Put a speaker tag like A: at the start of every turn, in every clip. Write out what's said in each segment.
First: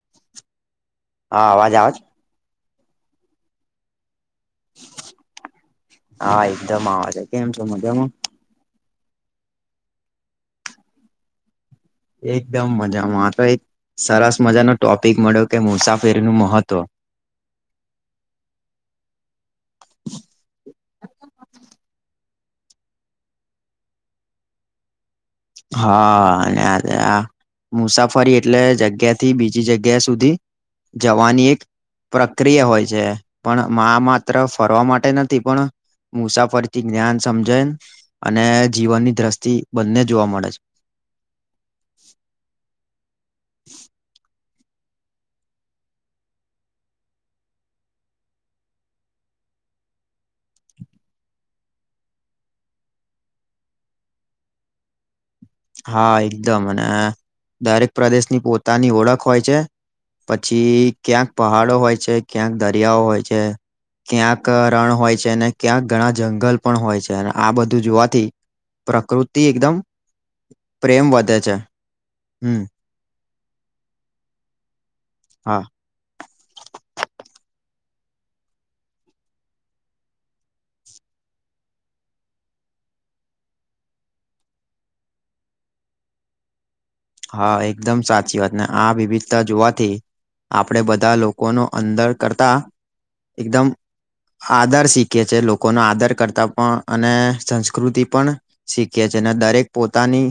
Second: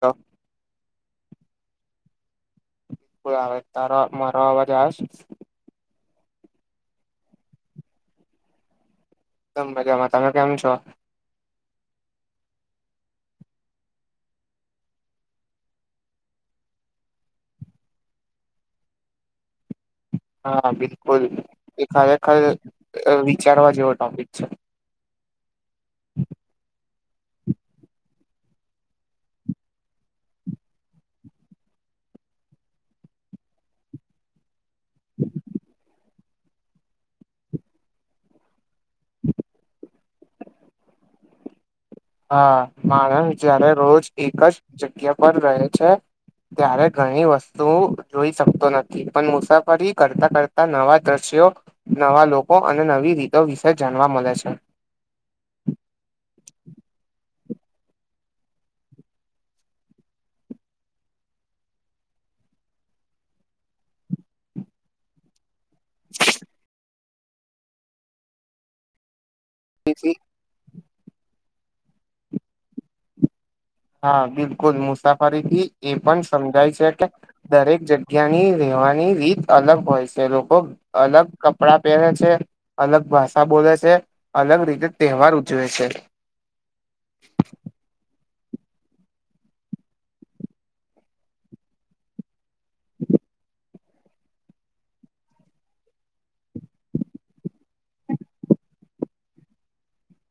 A: તો.
B: હા, અવાજ, આવાજ.
A: બિલકુલ, તારો મારો અવાજ આવે.
B: હા, એકદમ આવજ કેમ છે, મજામાં?
A: એકદમ મજામાં, તમે કેમ છો?
B: એકદમ મજામાં તો, એક સરસ, મજાનો ટોપિક મળ્યો કે, મુસાફરીનું મહત્વ
A: હા, બિલકુલ, એ ખરેખર વિચારવા જેવો ટોપિક છે.
B: હા, હ. મુસાફરી એટલે, જગ્યાથી બીજી જગ્યા સુધી જવાની એક પ્રક્રિયા હોય છે, પણ માત્ર ફરવા માટે નથી, પણ મુસાફરીથી જ્ઞાન સમજાય, અને જીવનની દ્રષ્ટિ બંને જોવા મળે છે.
A: હા, માણસ જયારે રોજ એક જ જગ્યા પર રહે છે. ત્યારે ઘણી વસ્તુ જોઈ શકતો નથી, પણ મુસાફરી કરતા કરતા નવા દ્રશ્યો નવા લોકો અને નવી રીતો વિશે જાણવા મળે છે.
B: [unintelligible] હા, એકદમ અને દરેક પ્રદેશની પોતાની ઓળખ હોય છે. પછી ક્યાંક પહાડો હોય છે, ક્યાંક દરિયાઓ હોય છે. ક્યાંક રણ હોય છે, અને ક્યાંક ઘણા જંગલ પણ હોય છે, અને આ બધું જોવાથી પ્રકૃતિ એકદમ
A: છે
B: પ્રેમ વધે છે, હમ.
A: હા, બિલકુલ, મુસાફરી
B: હા
A: થી એ પણ સમજાય છે કે દરેક જગ્યાની રહેેવાની રીત અલગ હોય છે, લોકો અલગ કપડા પહેરે છે. અલગ ભાષા બોલે છે, અલગ રીતે તહેવાર ઉજવે છે.
B: હા, એકદમ સાચી વાત ને, આ વિવિધતા જોવાથી આપણે બધા લોકોનો અંદર કરતા એકદમ આદર શીખે છે, લોકોનો આદર કરતા પણ, અને સંસ્કૃતિ પણ શીખી છે, અને દરેક પોતાની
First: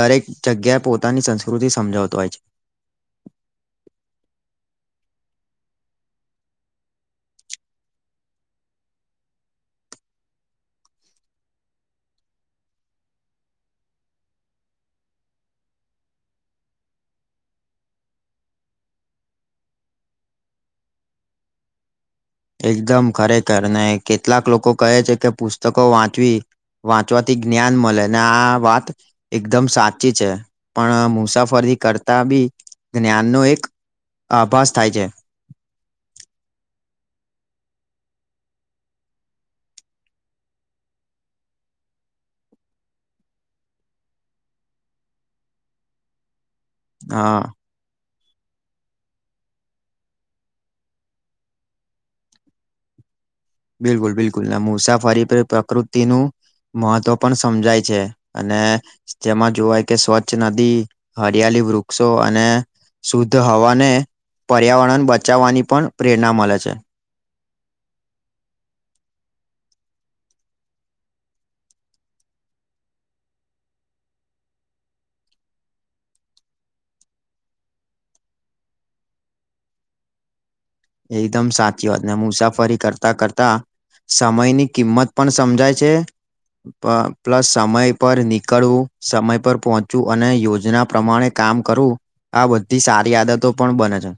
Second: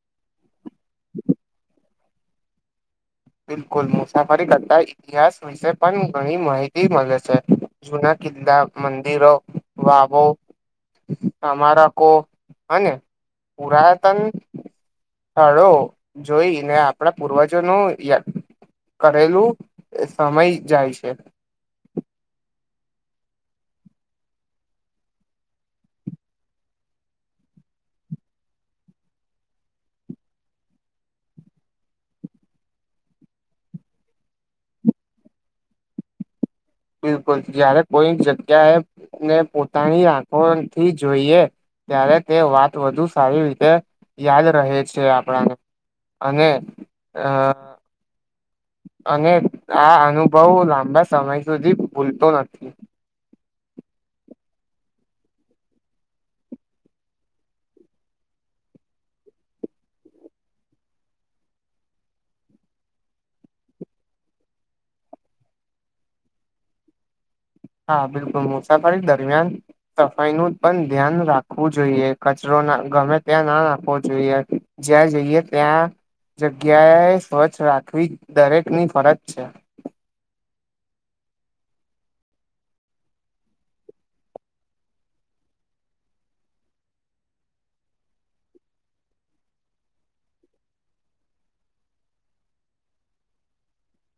B: દરેક જગ્યા પોતાની સંસ્કૃતિ સમજાવતો હોય છે.
A: બિલકુલ, મુસાફરી કરતા ઇતિહાસ વિશે પણ ઘણી માહિતી મળે છે, જુના કિલ્લા, મંદિરો, વાવો સ્મારકો અને પુરાતન હારો જોઈ ને, આપણા પૂર્વજો નું કરેલું સમય જાય છે.
B: એકદમ ખરેખર ને, કેટલાક લોકો કહે છે કે પુસ્તકો વાંચવી વાંચવાથી જ્ઞાન મળે ને, આ વાત એકદમ સાચી છે, પણ મુસાફરી કરતા બી જ્ઞાનનો એક આભાસ થાય છે. [unintelligible]
A: બિલકુલ, જયારે કોઈ જગ્યા એને પોતાની આંખોથી જોઈએ. ત્યારે તે વાત વધુ સારી રીતે યાદ રહે છે, આપણાને અને. અ
B: હા.
A: અને આ અનુભવ લાંબા સમય સુધી ભૂલતો નથી
B: બિલકુલ બિલકુલ ના મુસાફરી પ્રકૃતિનું મહત્વ પણ સમજાય છે, અને જેમાં જોવાય કે સ્વચ્છ નદી હરિયા લી વૃક્ષો અને શુદ્ધ હવાને પર્યાવરણ બચાવવાની પણ પ્રેરણા મલે છે.
A: હા બિલકુલ મુસાફરી દરમિયાન સફાઈનું પણ ધ્યાન રાખવું જોઈએ કચરો ગમે ત્યાં ના રાખવો જોઈએ જ્યાં જઈએ ત્યાં જગ્યાએ સ્વચ્છ રાખવી દરેકની ફરજ છે.
B: એકદમ સાચી વાત ને મુસાફરી કરતા કરતા સમયની કિંમત પણ સમજાય છે. પ પ્લસ સમય પર નીકળવું સમય પર પહોંચવું અને યોજના પ્રમાણે કામ કરવું આ બધી સારી આદતો પણ બને છે.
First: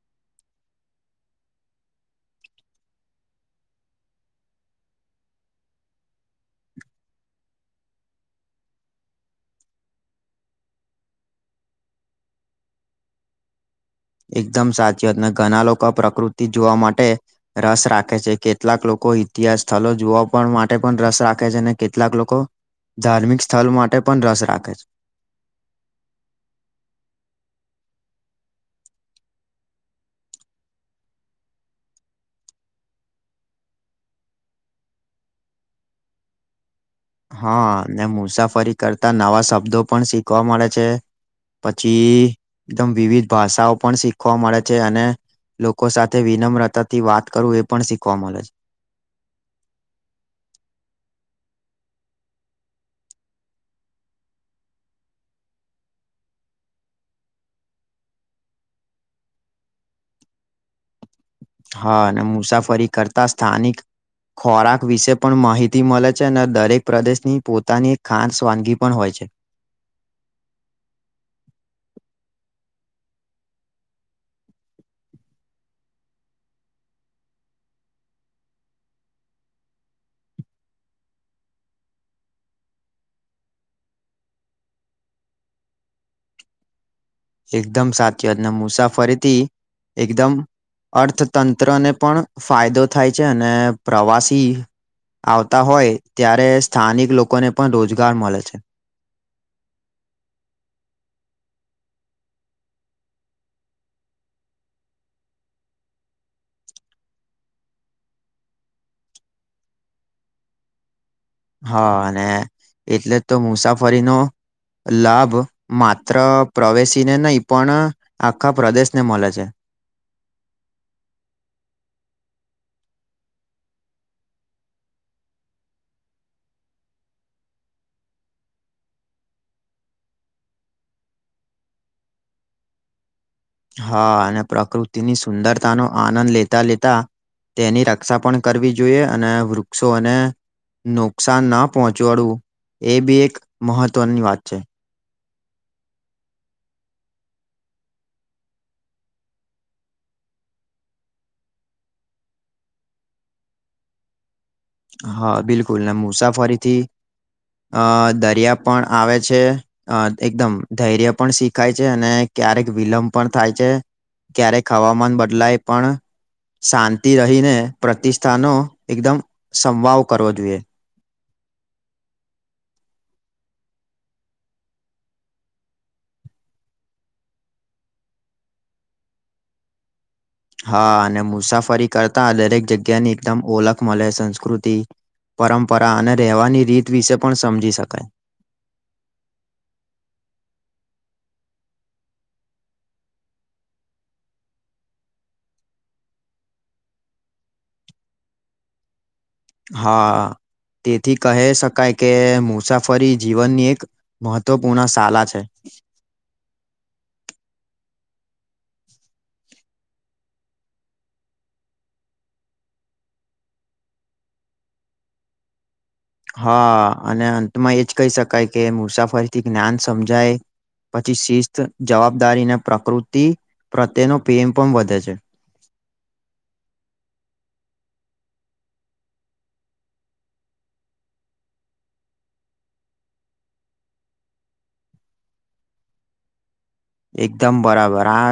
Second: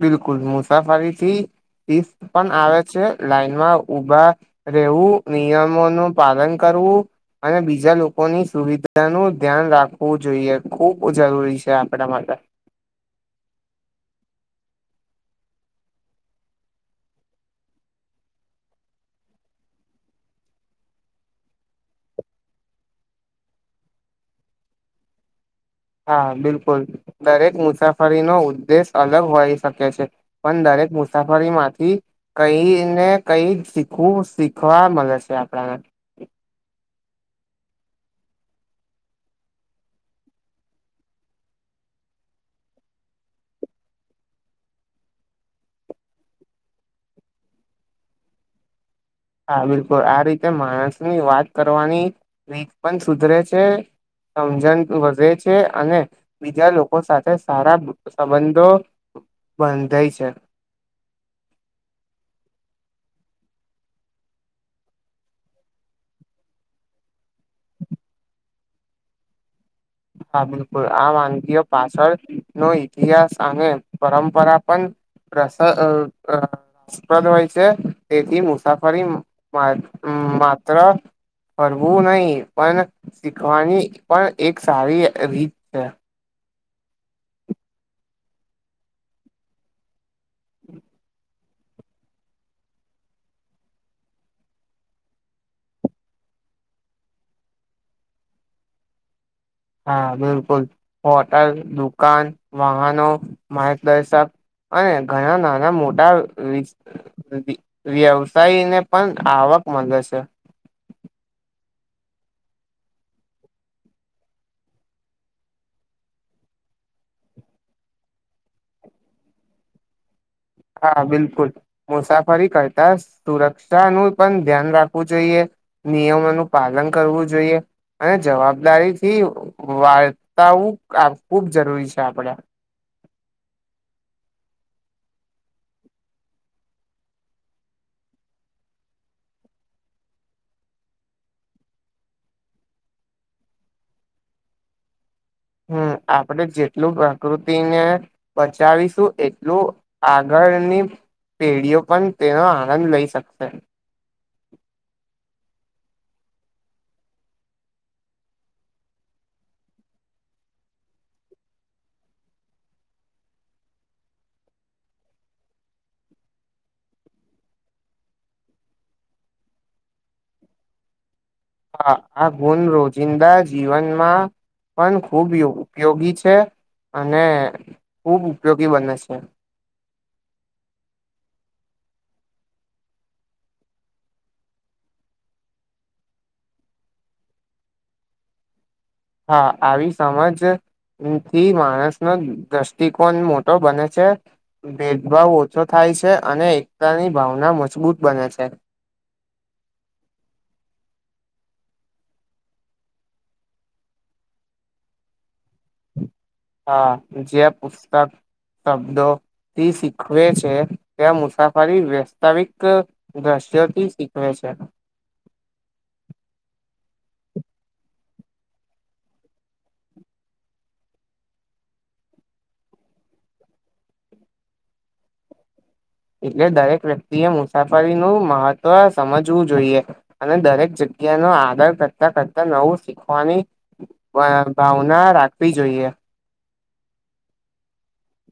A: બિલકુલ મુસાફરીથી [unintelligible] પણ આવે છે, લાઈનમાં ઉભા રહેવું નિયમો નું પાલન ક રવુ. અને બીજા લોકોની સુવિધાનું ધ્યાન રાખવું જોઈએ ખુબ જરૂરી છે, આપણા માટે
B: એકદમ સાચી વાત ઘણા લોકો પ્રકૃતિ જોવા માટે રસ રાખે છે, કેટલાક લો કો ઇતિહાસ સ્થલો જોવા પણ માટે પણ રસ રાખે છે, ને કેટલાક લોકો ધાર્મિક સ્થલ માટે પણ રસ રાખે છે.
A: હા બિલકુલ દરેક મુસાફરીનો ઉદ્દેશ અલગ હોઈ શકે છે, પણ દરેક મુસાફરી માંથી કઈ ને કઈ શીખવું શીખવા મલે છે, આપણાને
B: હા ને મુસાફરી કરતા નવા શબ્દો પણ શીખવા મળે છે. પછી એકદમ વિવિધ ભાષાઓ પણ શીખવા મળે છે, અને લોકો સાથે વિનમ્રતાથી વાત કરું એ પણ શીખવા મલે છે.
A: હા બિલકુલ આ રીતે માણસની વાત કરવાની રીત પણ સુધરે છે. સમજણ વધે છે, અને બીજા લોકો સાથે સારા સંબંધો બંધંધાય છે.
B: હા અને મુસાફરી કરતા સ્થાનિક ખોરાક વિશે પણ માહિતી મલે છે, અને દરેક પ્રદેશની પોતાની ખાનાન વાનગી પણ હોય છે.
A: હા બિલકુલ આ વાનગી પાછળ નો ઈતિહાસ અને પરંપરા પન [unintelligible] હોય છે, તેથી મુસાફરી મા માત્ર ફરવું નહી પણ શીખવાની પણ એ સારી રીત છે.
B: એકદમ સાચી વાતને મુસાફરીથી એકદમ અર્થ તંત્રને પણ ફાયદો થાય છે, અને પ્રવાસી આવતા હોય ત્યારે સ્થાનિક લોકોને પણ રોજગાર મલે છે.
A: હા બિલકુલ હોટલ, દુકાન, વાહનો, માર્ગદર્શક અને ઘણા નાના મોટા વ્યવસાયને પણ આવા ક મલે છે.
B: હા અને એટલે તો મુસાફરીનો લાભ માત્ર પ્રવેશીને નહીં પણ આખા પ્રદેશને મલે છે.
A: હા બિલકુલ મુસાફરી કરતા સુરક્ષાનું પણ ધ્યાન રાખવું જોઈએ નિયમોનુ પાલન કરવું જોઈએ અને જવાબદારી થી વાર્તાું ખૂબ જરૂરી છે આપડે
B: હા અને પ્રકૃતિની સુંદરતાનોો આનંદ લેતા લેતા તેની રક્ષા પણ કરવી જોઈએ અને વૃક્ષો અને નુકસાન ન પહોંચ વડવું એ બી એક મહત્ત્વની વાત છે
A: હમ આપણેે જેટલું પ્રકૃતિને બચાવીશું એટલું આગળ ની પેઢીઓ પણ તેનો આનંદ લઈ શકશે
B: હા બિલકુલ ના મુસાફરીથી અ દરિયા પણ આવે છે અ એકદમ ધૈર્ય પણ શીખાય છે અને ક્યારેક વિલંબ પણ થાય છે ક્યારેક હવામાન બદલાય પણ શાંતિ રહીને પ્રતિષ્ઠાનો એકદમ સંવાવ કરવો જોઈએ
A: હા આ ગુણ રોજિંદા જીવનમાં પણ ખૂબ ઉપયોગી છે અને ખુબ ઉપયોગી બને છે
B: [inaudible] હા અને મુસાફરી કરતા દરેક જગ્યાની એકદમ ઓલખ મળે સંસ્કૃતિ પરંપરા અને રહેવાની રીત વિશે પણ સમજી શકાય
A: હા આવી સમજ થી માણસ નો દ્રષ્ટિકોણ મોટો બને છે ભેદભાવ ઓછો થાય છે અને એકતાની ભાવના મજબૂત બને છે
B: હા તેથી કહી શકાય કે મુસાફરી જીવનની એક મહત્વપૂર્ણ શલા છે
A: તબ શબદો થી શીખવે છે ત્યાં મુસાફરી વસ્તવિક દ્રશ્યોથી શીખવે છે છે
B: [inaudible] હા અને અંતમાં એજ કહી શકાય કે મુસાફરીથી જ્ઞાન સમજાય પછી શિસ્ત જવાબદારી અને પ્રકૃતિ પ્રત્યેનો પ્રેમ પણ વધે છે [inaudible]
A: એટલે દરેક વ્યક્તિ એ મુસાફરીનુંું મહત્વ સમજવું જોઈએ અને દરેક જગ્યા જગ્યા નો આદર કરતા કરતા નવું શીખવાની ભાવના રાખવી જોઈએ
B: એકદમ બરાબર આ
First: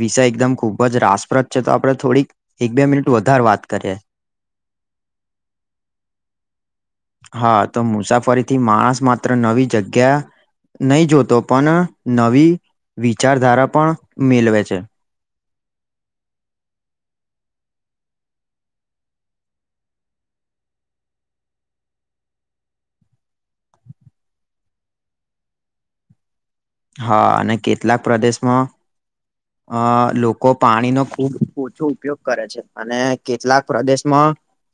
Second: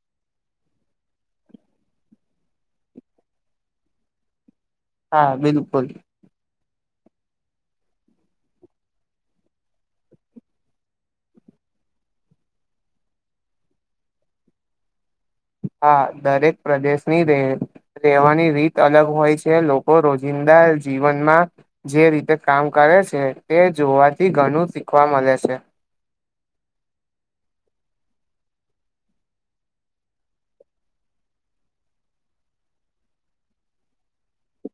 B: વિષય એકદમ ખૂબ જ રાસપ્રદ છે તો આપણે થોડીક એક બે મિનિટ વધારે વાત કરીએ [unintelligible] [inaudible]
A: હા બિલકુલ
B: હા તો મુસાફરીથી માણસ માત્ર નવી જગ્યા નહી જોતો પણ નવી વિચારધારા પણ મેલવે છે
A: હા દરેક પ્રદેશની રે રહેેવાની રીત અલગ હોય છે લોકો રોજિંદા જીવનમાં જે રીતે કામ કર છે તે જોવાથી ઘણું શીખવા મળે છે
B: હા અને કેટલાક પ્રદેશમાં અ લોકો પાણીનો ખૂબ ઓછો ઉપયોગ કરે છે અને કેટલાક પ્રદેશમાં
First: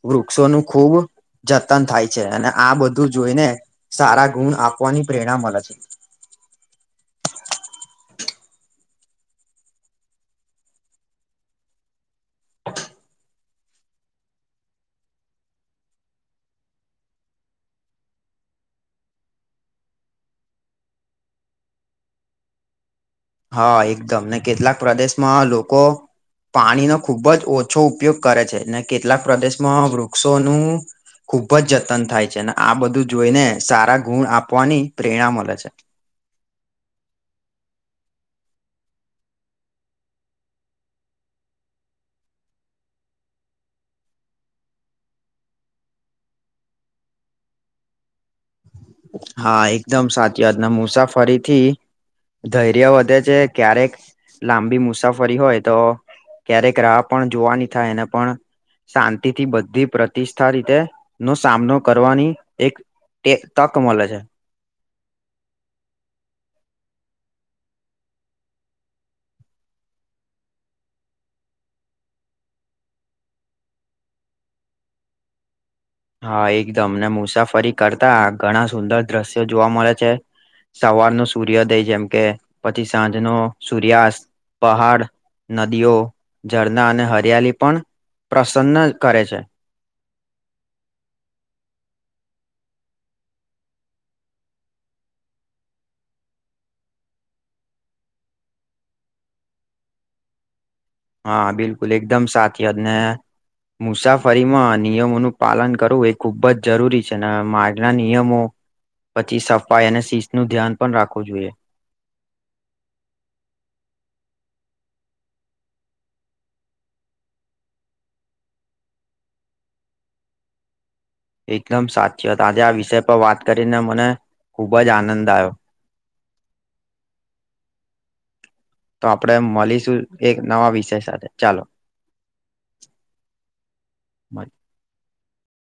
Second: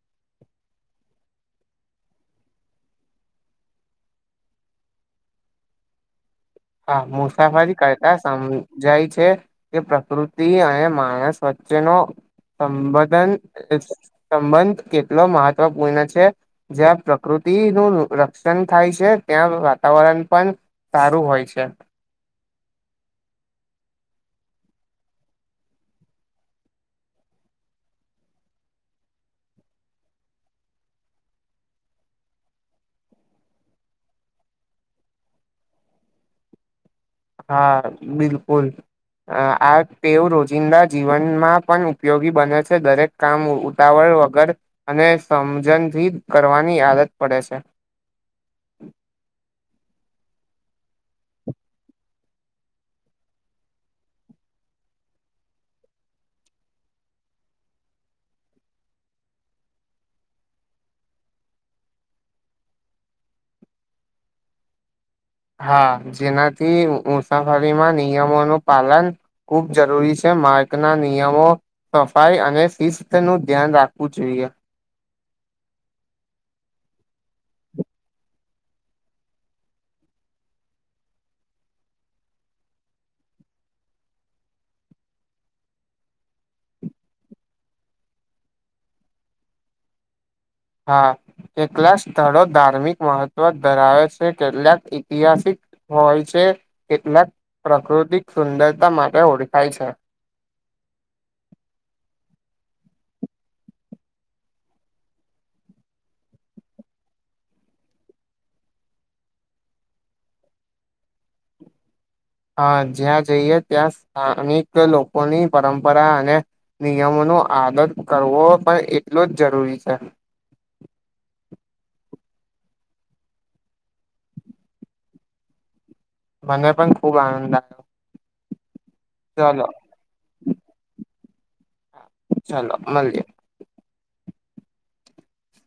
B: વૃક્ષોનું ખૂબ જતન થાય છે અને આ બધું જોઈને સારા ગુણ આપવાની પ્રેરણા મળે છે [unintelligible]
A: હા મુસાફરી કરતા સમજાય છે કે પ્રકૃતિ અને માણસ વચ્ચેનો અબદન સંબંધ કેટલો મહત્વપૂર્ણ છે જ્યાં પ્રકૃતિનુંું રક્ષણ થાય છે ત્યાં વાતાવરણ પણ સારું હોય છે
B: હા એકદમ ને કેટલાક પ્રદેશમાં લોકો પાણીનો ખૂબ જ ઓછો ઉપયોગ કરે છે ને કેટલાક પ્રદેશમાં વૃક્ષોનું ખૂબ જ જતન થાય છે અને આ બધું જોઈને સારા ગુણ આપવાની પ્રેરણા મળે છે [inaudible]
A: હા બિલકુલ આ ટેવ રોજિંદા જીવનમાં પણ ઉપયોગી બને છે દરેક કામ ઉતાવળ વગર અને સમજણથી કરવાની આદત પડે છે
B: હા એકદમ સાચી વાત ના મુસાફરીથી ધૈર્ય વધે છે ક્યારેક લાંબી મુસાફરી હોય તો ક્યારેક રાહ પણ જોવા ની થાય એને પણ શાંતિથી બધી પ્રતિષ્ઠા રીતે નો સામનો કરવાની એક તે તક મળે છે
A: હા જેનાથી મુસાફરીમાં નિયમોનું પાલન ખુબ જરૂરી છે માર્ગના નિયમો સફાઈ અને શિસ્ત નું ધ્યાન રાખવું જોઈએ
B: હા એકદમ ને મુસાફરી કરતા ઘણા સુંદર દ્રશ્યો જોવા મળે છે સવારનો સૂર્યોદય જેમ કે પછી સાંજ ન સૂર્યાસ્ત પહાડ નદીઓ ઝરણાં અને હરિયાલી પણ, પ્રસન્ન કરે છે.
A: હા, કેટલાક સ્થળો ધાર્મિક મહત્વ ધરાવે છે. કેટલાક ઈતિહાસિક. હોય છે. કેટલાક પ્રાકૃતિક સુંદરતા માટે ઓળખાય છે.
B: હા બિલકુલ એકદમ સાચી વાત ને. મુસાફરીમાં નિયમોનું પાલન કરવું એ ખૂબ જ જરૂરી છે ને માગના નિયમો પછી સફાઈ અને શિસ્ત નું ધ્યાન પણ રાખવું જોઈએ.
A: હ જ્યાં જઈએ ત્યાં સ્થાનિક લોકોની પરંપરા અને નિયમો નુ આદત કરવો પણ એટલો જ જરૂરી છે.
B: [inaudible] એકદમ સાચી વાત આજે આ વિષય પર વાત કરીને મને ખૂબ જ આનંદ આવ્યો.
A: મને પણ ખુબ આનંદ આ
B: તો આપડે મળીશું એક નવા વિષય સાથે ચાલો.
A: ચાલો મળીએ.
B: [inaudible]